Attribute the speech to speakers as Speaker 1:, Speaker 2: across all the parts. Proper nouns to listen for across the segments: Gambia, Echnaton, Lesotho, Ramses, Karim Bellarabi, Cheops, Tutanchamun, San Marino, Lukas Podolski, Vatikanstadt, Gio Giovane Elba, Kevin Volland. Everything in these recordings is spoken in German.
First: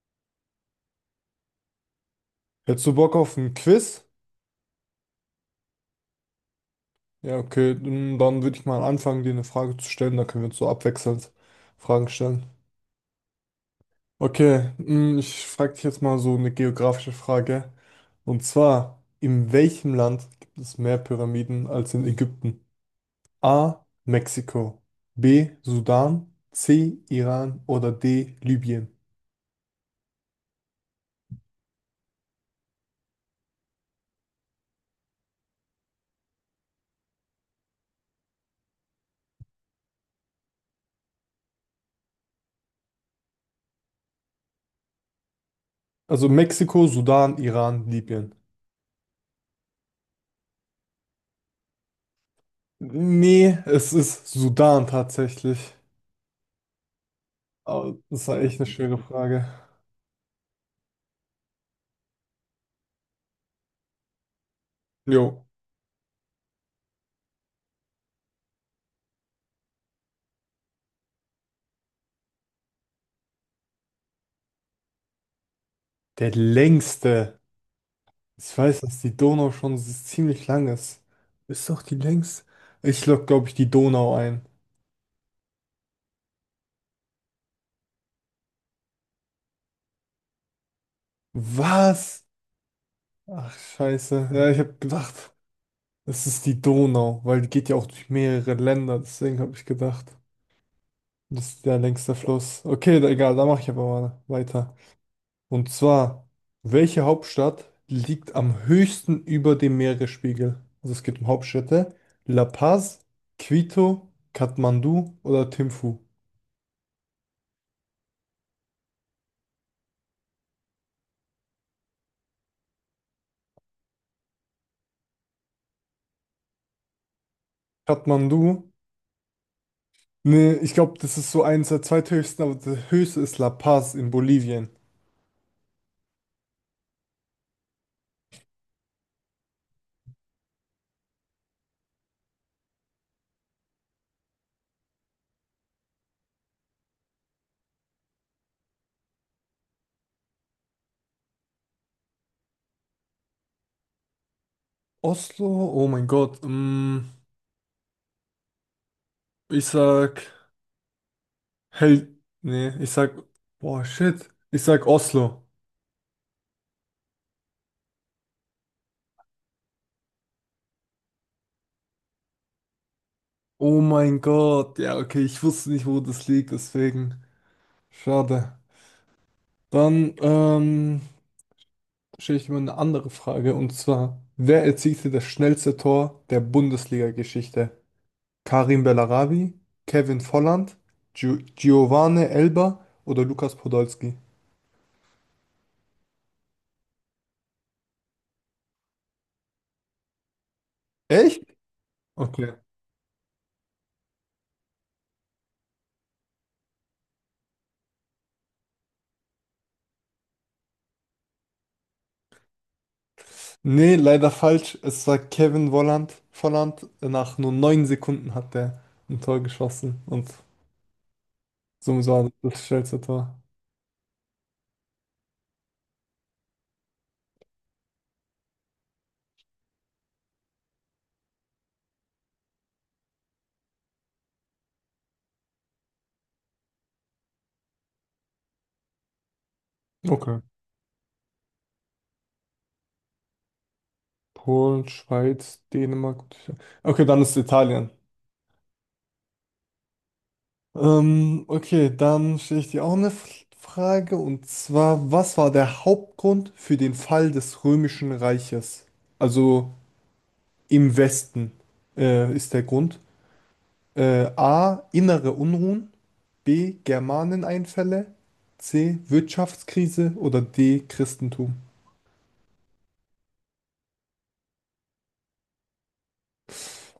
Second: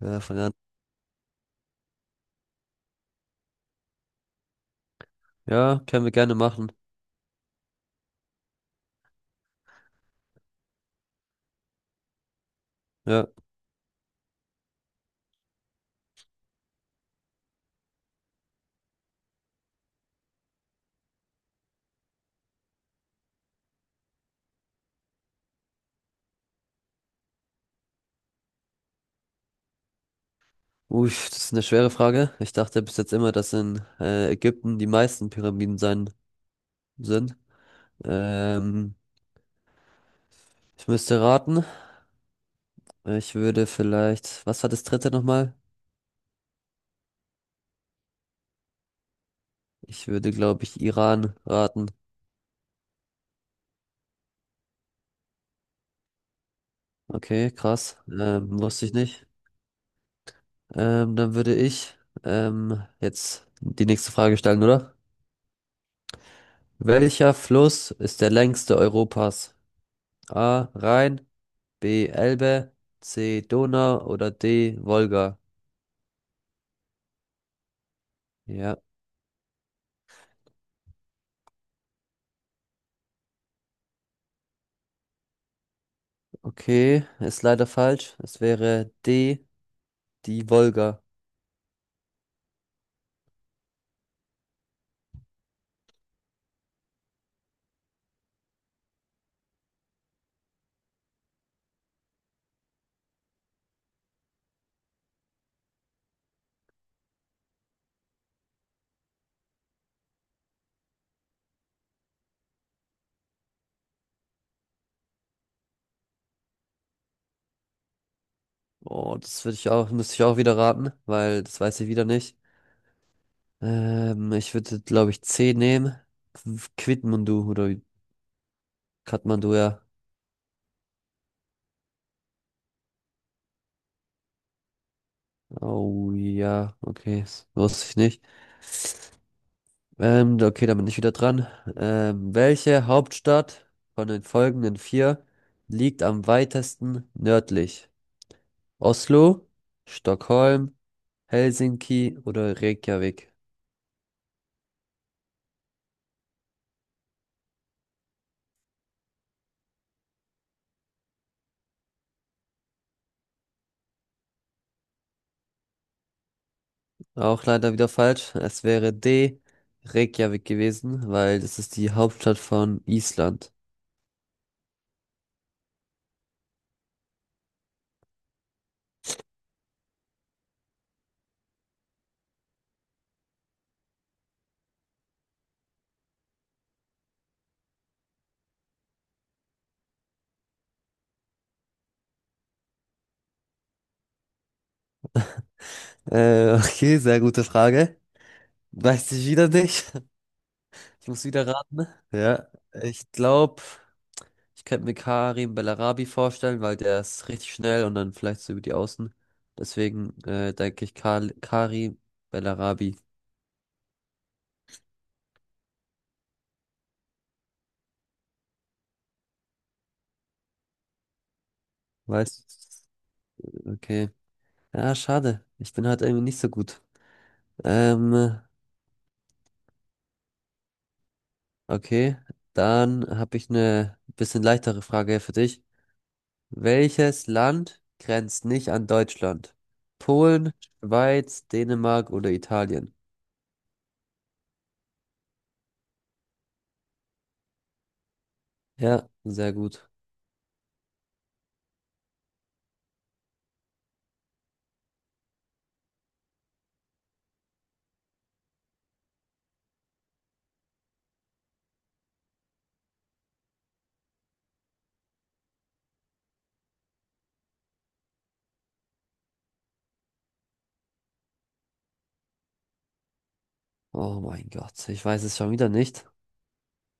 Speaker 1: Ja, verlernt.
Speaker 2: Hättest du Bock auf ein Quiz?
Speaker 1: Ja, können wir gerne machen.
Speaker 2: Ja, okay, dann würde ich mal anfangen, dir eine Frage zu stellen. Dann können wir uns so abwechselnd Fragen stellen.
Speaker 1: Ja.
Speaker 2: Okay, ich frage dich jetzt mal so eine geografische Frage. Und zwar, in welchem Land gibt es mehr Pyramiden als in Ägypten? A. Mexiko. B. Sudan. C. Iran. Oder D. Libyen.
Speaker 1: Ui, das ist eine schwere Frage. Ich dachte bis jetzt immer, dass in Ägypten die meisten Pyramiden sein sind. Ähm, ich müsste raten. Ich würde vielleicht, was war das dritte nochmal?
Speaker 2: Also Mexiko, Sudan, Iran, Libyen.
Speaker 1: Ich würde, glaube ich, Iran raten.
Speaker 2: Nee, es ist Sudan tatsächlich.
Speaker 1: Okay,
Speaker 2: Aber
Speaker 1: krass.
Speaker 2: das war echt eine
Speaker 1: Wusste ich
Speaker 2: schwere
Speaker 1: nicht.
Speaker 2: Frage.
Speaker 1: Dann würde ich jetzt die nächste Frage stellen, oder?
Speaker 2: Jo.
Speaker 1: Welcher Fluss ist der längste Europas? A. Rhein, B. Elbe, C. Donau oder D. Wolga.
Speaker 2: Der längste. Ich
Speaker 1: Ja,
Speaker 2: weiß, dass die Donau schon ziemlich lang ist. Ist doch die längste. Ich log, glaube ich, die Donau ein.
Speaker 1: okay, ist leider falsch. Es wäre D, die Wolga.
Speaker 2: Was? Ach, scheiße. Ja, ich habe gedacht, es ist die Donau, weil die geht ja auch durch mehrere Länder. Deswegen habe ich gedacht, das ist der längste Fluss. Okay, egal, da mache ich aber mal weiter. Und zwar, welche Hauptstadt liegt am höchsten über dem Meeresspiegel? Also es geht um Hauptstädte. La Paz, Quito, Kathmandu oder Thimphu?
Speaker 1: Oh, das würde ich auch, müsste ich auch wieder raten, weil das weiß ich wieder nicht. Ich würde, glaube ich, C nehmen. Quitmandu oder
Speaker 2: Kathmandu?
Speaker 1: Kathmandu, ja.
Speaker 2: Nee, ich glaube, das ist so eins der zweithöchsten, aber der höchste ist La Paz in Bolivien.
Speaker 1: Oh ja, okay, das wusste ich nicht. Okay, dann bin ich wieder dran. Welche Hauptstadt von den folgenden vier liegt am weitesten nördlich? Oslo, Stockholm, Helsinki oder Reykjavik.
Speaker 2: Oslo? Oh mein Gott. Ich sag Nee, Boah, shit. Ich sag Oslo.
Speaker 1: Auch leider wieder falsch. Es wäre D, Reykjavik gewesen, weil das ist die Hauptstadt von Island.
Speaker 2: Oh mein Gott. Ja, okay, ich wusste nicht, wo das liegt, deswegen. Schade. Dann stelle ich mir eine andere Frage, und zwar, wer erzielte das schnellste Tor der Bundesliga-Geschichte? Karim Bellarabi, Kevin Volland, Gio Giovane Elba oder Lukas Podolski.
Speaker 1: Okay, sehr gute Frage. Weiß ich wieder nicht. Ich muss
Speaker 2: Echt?
Speaker 1: wieder raten. Ja,
Speaker 2: Okay.
Speaker 1: ich glaube, ich könnte mir Karim Bellarabi vorstellen, weil der ist richtig schnell und dann vielleicht so über die Außen. Deswegen denke ich Karim Bellarabi.
Speaker 2: Nee, leider falsch. Es war Kevin Volland. Volland, nach nur 9 Sekunden hat der ein Tor geschossen und somit war das das
Speaker 1: Weißt
Speaker 2: schnellste Tor.
Speaker 1: du? Okay. Ja, schade. Ich bin halt irgendwie nicht so gut. Ähm, okay. Dann habe ich eine bisschen leichtere Frage für dich. Welches Land grenzt nicht an Deutschland?
Speaker 2: Okay.
Speaker 1: Polen, Schweiz, Dänemark oder Italien?
Speaker 2: Polen, Schweiz, Dänemark. Okay, dann ist Italien.
Speaker 1: Ja, sehr gut.
Speaker 2: Okay, dann stelle ich dir auch eine Frage und zwar, was war der Hauptgrund für den Fall des Römischen Reiches? Also im Westen ist der Grund. A. Innere Unruhen. B. Germaneneinfälle. C. Wirtschaftskrise. Oder D. Christentum.
Speaker 1: Oh mein Gott, ich weiß es schon wieder nicht.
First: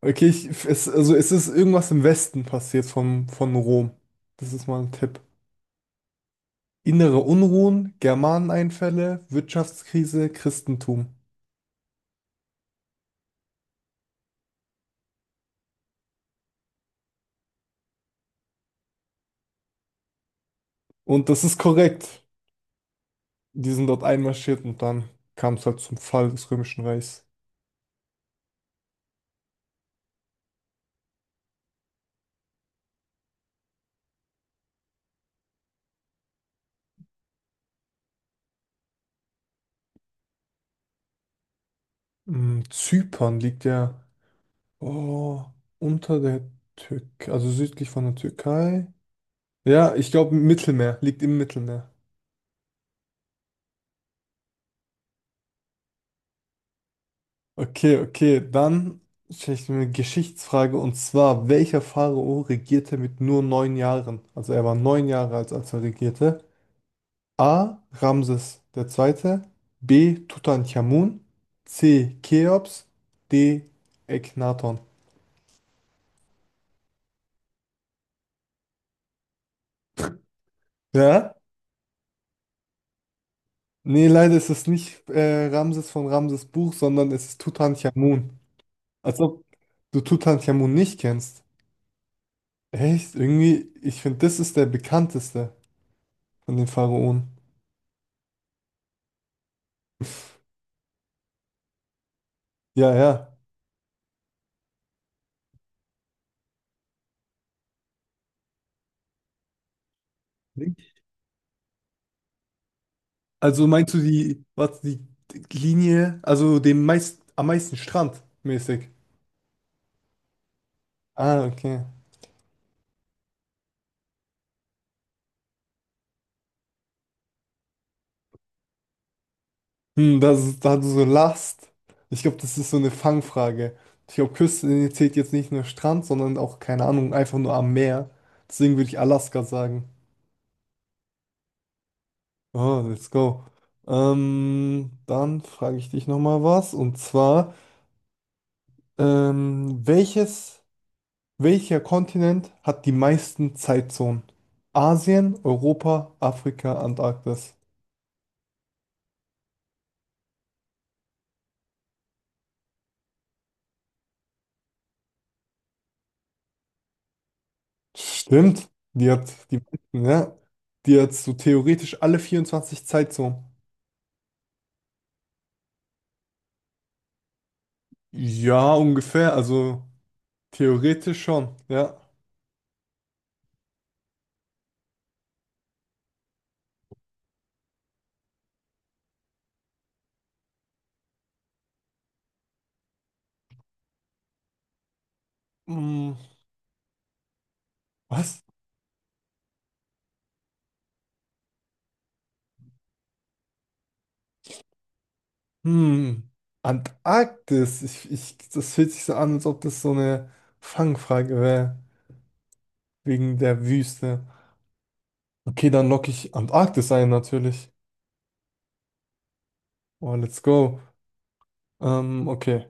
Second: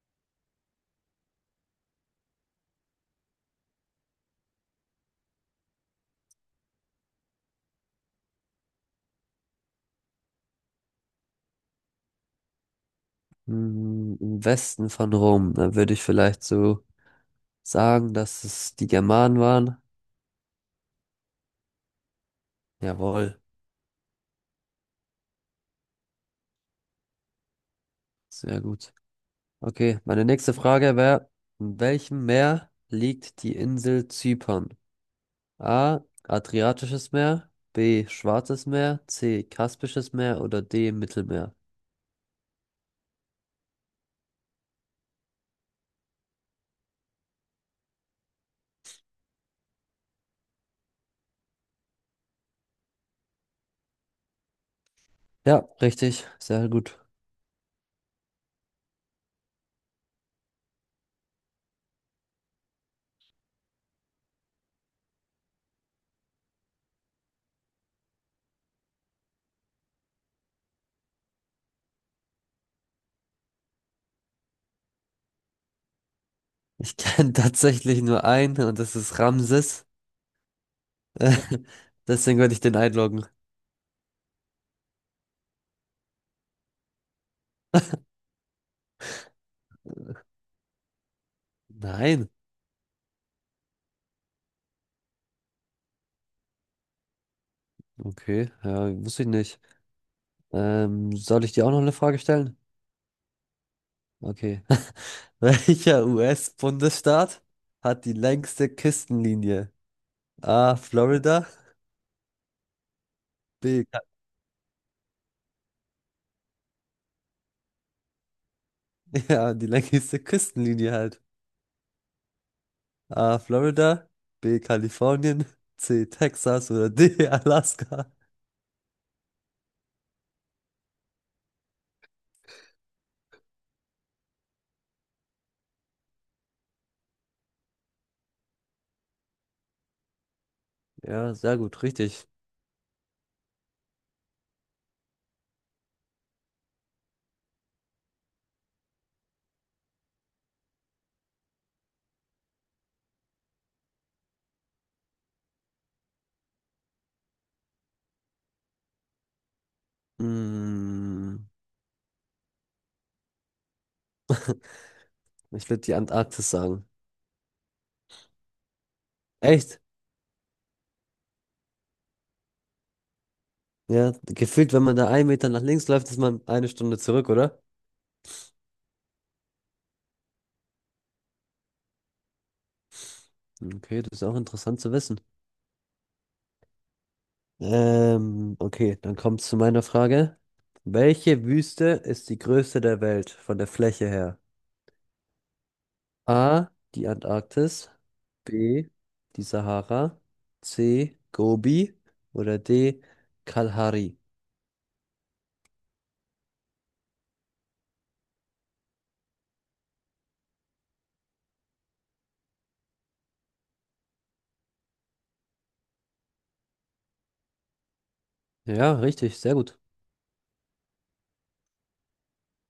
Speaker 2: Okay, also es ist irgendwas im Westen passiert von Rom. Das ist mal ein Tipp. Innere Unruhen, Germaneneinfälle, Wirtschaftskrise, Christentum.
Speaker 1: Hm, im Westen von Rom, da würde ich vielleicht so sagen, dass es die Germanen waren.
Speaker 2: Und das ist korrekt.
Speaker 1: Jawohl,
Speaker 2: Die sind dort einmarschiert und dann kam es halt zum Fall des Römischen Reichs.
Speaker 1: sehr gut. Okay, meine nächste Frage wäre, in welchem Meer liegt die Insel Zypern? A. Adriatisches Meer, B. Schwarzes Meer, C. Kaspisches Meer oder D. Mittelmeer?
Speaker 2: Zypern liegt ja. Oh, unter der Türkei, also südlich von der Türkei. Ja, ich glaube Mittelmeer, liegt im Mittelmeer.
Speaker 1: Ja, richtig, sehr gut.
Speaker 2: Okay, okay, dann stelle ich mir eine Geschichtsfrage und zwar, welcher Pharao regierte mit nur 9 Jahren? Also er war 9 Jahre alt, als er regierte. A. Ramses der Zweite, B. Tutanchamun, C. Cheops, D. Echnaton.
Speaker 1: Ich kenne tatsächlich nur einen und das ist Ramses.
Speaker 2: Ja?
Speaker 1: Äh, deswegen würde ich den einloggen.
Speaker 2: Nee, leider ist es nicht Ramses von Ramses Buch, sondern es ist Tutanchamun. Also du Tutanchamun nicht kennst.
Speaker 1: Nein,
Speaker 2: Echt? Irgendwie, ich finde, das ist der bekannteste von den Pharaonen.
Speaker 1: okay, ja, wusste ich nicht. Soll ich dir auch noch eine Frage stellen?
Speaker 2: Ja, ja.
Speaker 1: Okay. Welcher US-Bundesstaat hat die längste Küstenlinie? A.
Speaker 2: Nicht?
Speaker 1: Florida.
Speaker 2: Also
Speaker 1: B.
Speaker 2: meinst du
Speaker 1: Ka-
Speaker 2: die, was, die Linie, also den meist, am meisten Strand mäßig?
Speaker 1: Ja, die längste Küstenlinie halt.
Speaker 2: Ah, okay.
Speaker 1: A. Florida. B. Kalifornien. C. Texas oder D. Alaska.
Speaker 2: Hm, das ist, da du so Last. Ich glaube, das ist so eine Fangfrage. Ich glaube, Küste zählt jetzt nicht nur Strand, sondern auch, keine Ahnung, einfach nur am Meer. Deswegen würde ich Alaska sagen.
Speaker 1: Ja, sehr gut, richtig.
Speaker 2: Oh, let's go. Dann frage ich dich nochmal was. Und zwar. Ähm, welches, welcher Kontinent hat die meisten Zeitzonen? Asien, Europa, Afrika, Antarktis.
Speaker 1: Hm, ich würde die Antarktis sagen.
Speaker 2: Stimmt, die hat die
Speaker 1: Echt?
Speaker 2: meisten, ja. Die hat so theoretisch alle 24 Zeitzonen.
Speaker 1: Ja, gefühlt, wenn man da einen Meter nach links läuft, ist man eine Stunde zurück, oder?
Speaker 2: Ja, ungefähr, also theoretisch schon, ja.
Speaker 1: Okay, das ist auch interessant zu wissen. Okay, dann kommt zu meiner Frage. Welche Wüste ist die größte der Welt von der Fläche her?
Speaker 2: Hm,
Speaker 1: A. Die Antarktis.
Speaker 2: was?
Speaker 1: B. Die Sahara. C. Gobi. Oder D. Kalahari.
Speaker 2: Hm, Antarktis. Ich, das fühlt sich so an, als ob das so eine Fangfrage wäre, wegen der Wüste. Okay, dann locke ich Antarktis ein, natürlich.
Speaker 1: Ja, richtig, sehr gut.
Speaker 2: Oh, let's go. Okay,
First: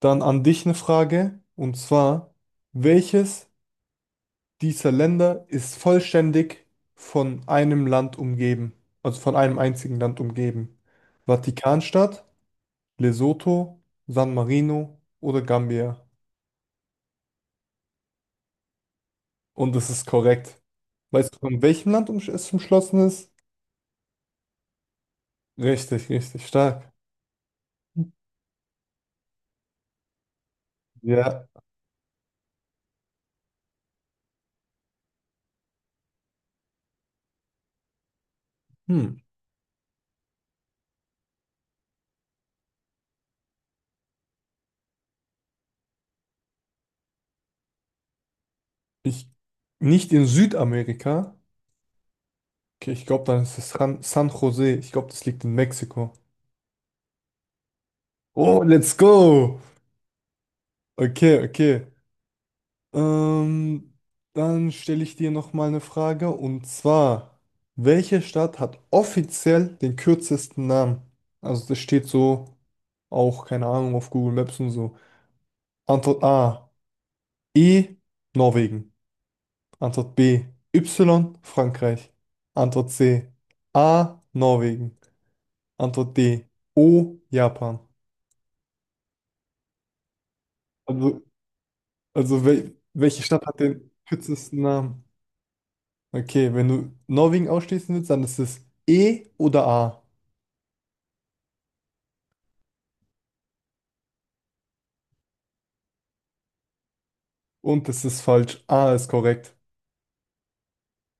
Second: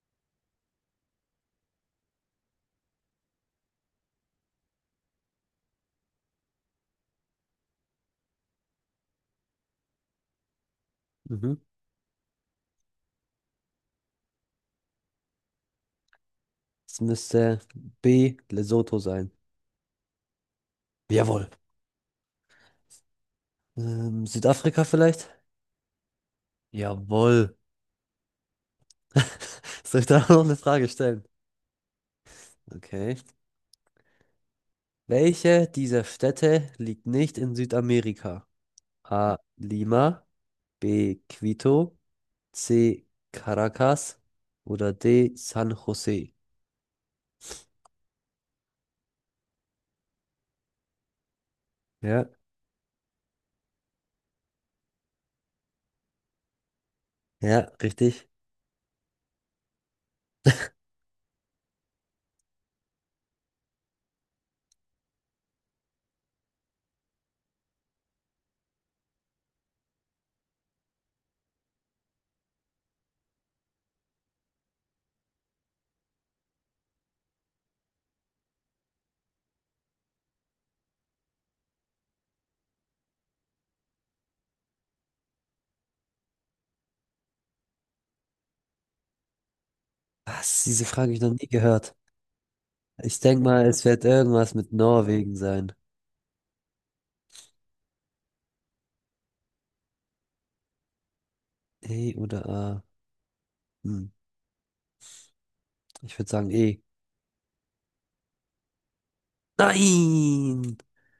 Speaker 2: dann an dich eine Frage. Und zwar, welches dieser Länder ist vollständig von einem Land umgeben? Also von einem einzigen Land umgeben?
Speaker 1: Mhm.
Speaker 2: Vatikanstadt, Lesotho, San Marino oder Gambia?
Speaker 1: Es müsste B. Lesotho sein.
Speaker 2: Und das ist korrekt. Weißt du,
Speaker 1: Jawohl.
Speaker 2: von welchem Land es umschlossen ist?
Speaker 1: Südafrika vielleicht?
Speaker 2: Richtig, richtig stark.
Speaker 1: Jawohl. Soll ich da noch eine Frage stellen?
Speaker 2: Ja.
Speaker 1: Okay. Welche dieser Städte liegt nicht in Südamerika?
Speaker 2: Hm.
Speaker 1: A. Lima, B. Quito, C. Caracas oder D. San Jose?
Speaker 2: Ich, nicht in Südamerika.
Speaker 1: Ja.
Speaker 2: Okay, ich glaube, dann ist es San Jose. Ich glaube, das liegt in Mexiko.
Speaker 1: Ja, richtig.
Speaker 2: Oh, let's go! Okay, okay. Ähm, dann stelle ich dir noch mal eine Frage und zwar, welche Stadt hat offiziell den kürzesten Namen? Also das steht so auch, keine Ahnung, auf Google Maps und so. Antwort A, E, Norwegen. Antwort B, Y, Frankreich. Antwort C, A, Norwegen. Antwort D, O, Japan.
Speaker 1: Was? Diese Frage habe ich
Speaker 2: Also
Speaker 1: noch nie gehört.
Speaker 2: Also wel
Speaker 1: Ich
Speaker 2: welche
Speaker 1: denke
Speaker 2: Stadt hat
Speaker 1: mal, es
Speaker 2: den
Speaker 1: wird irgendwas
Speaker 2: kürzesten
Speaker 1: mit
Speaker 2: Namen?
Speaker 1: Norwegen sein.
Speaker 2: Okay, wenn du Norwegen ausschließen willst, dann ist es E oder A.
Speaker 1: E oder A? Hm, ich würde sagen E.
Speaker 2: Und es ist falsch. A ist korrekt.
Speaker 1: Nein!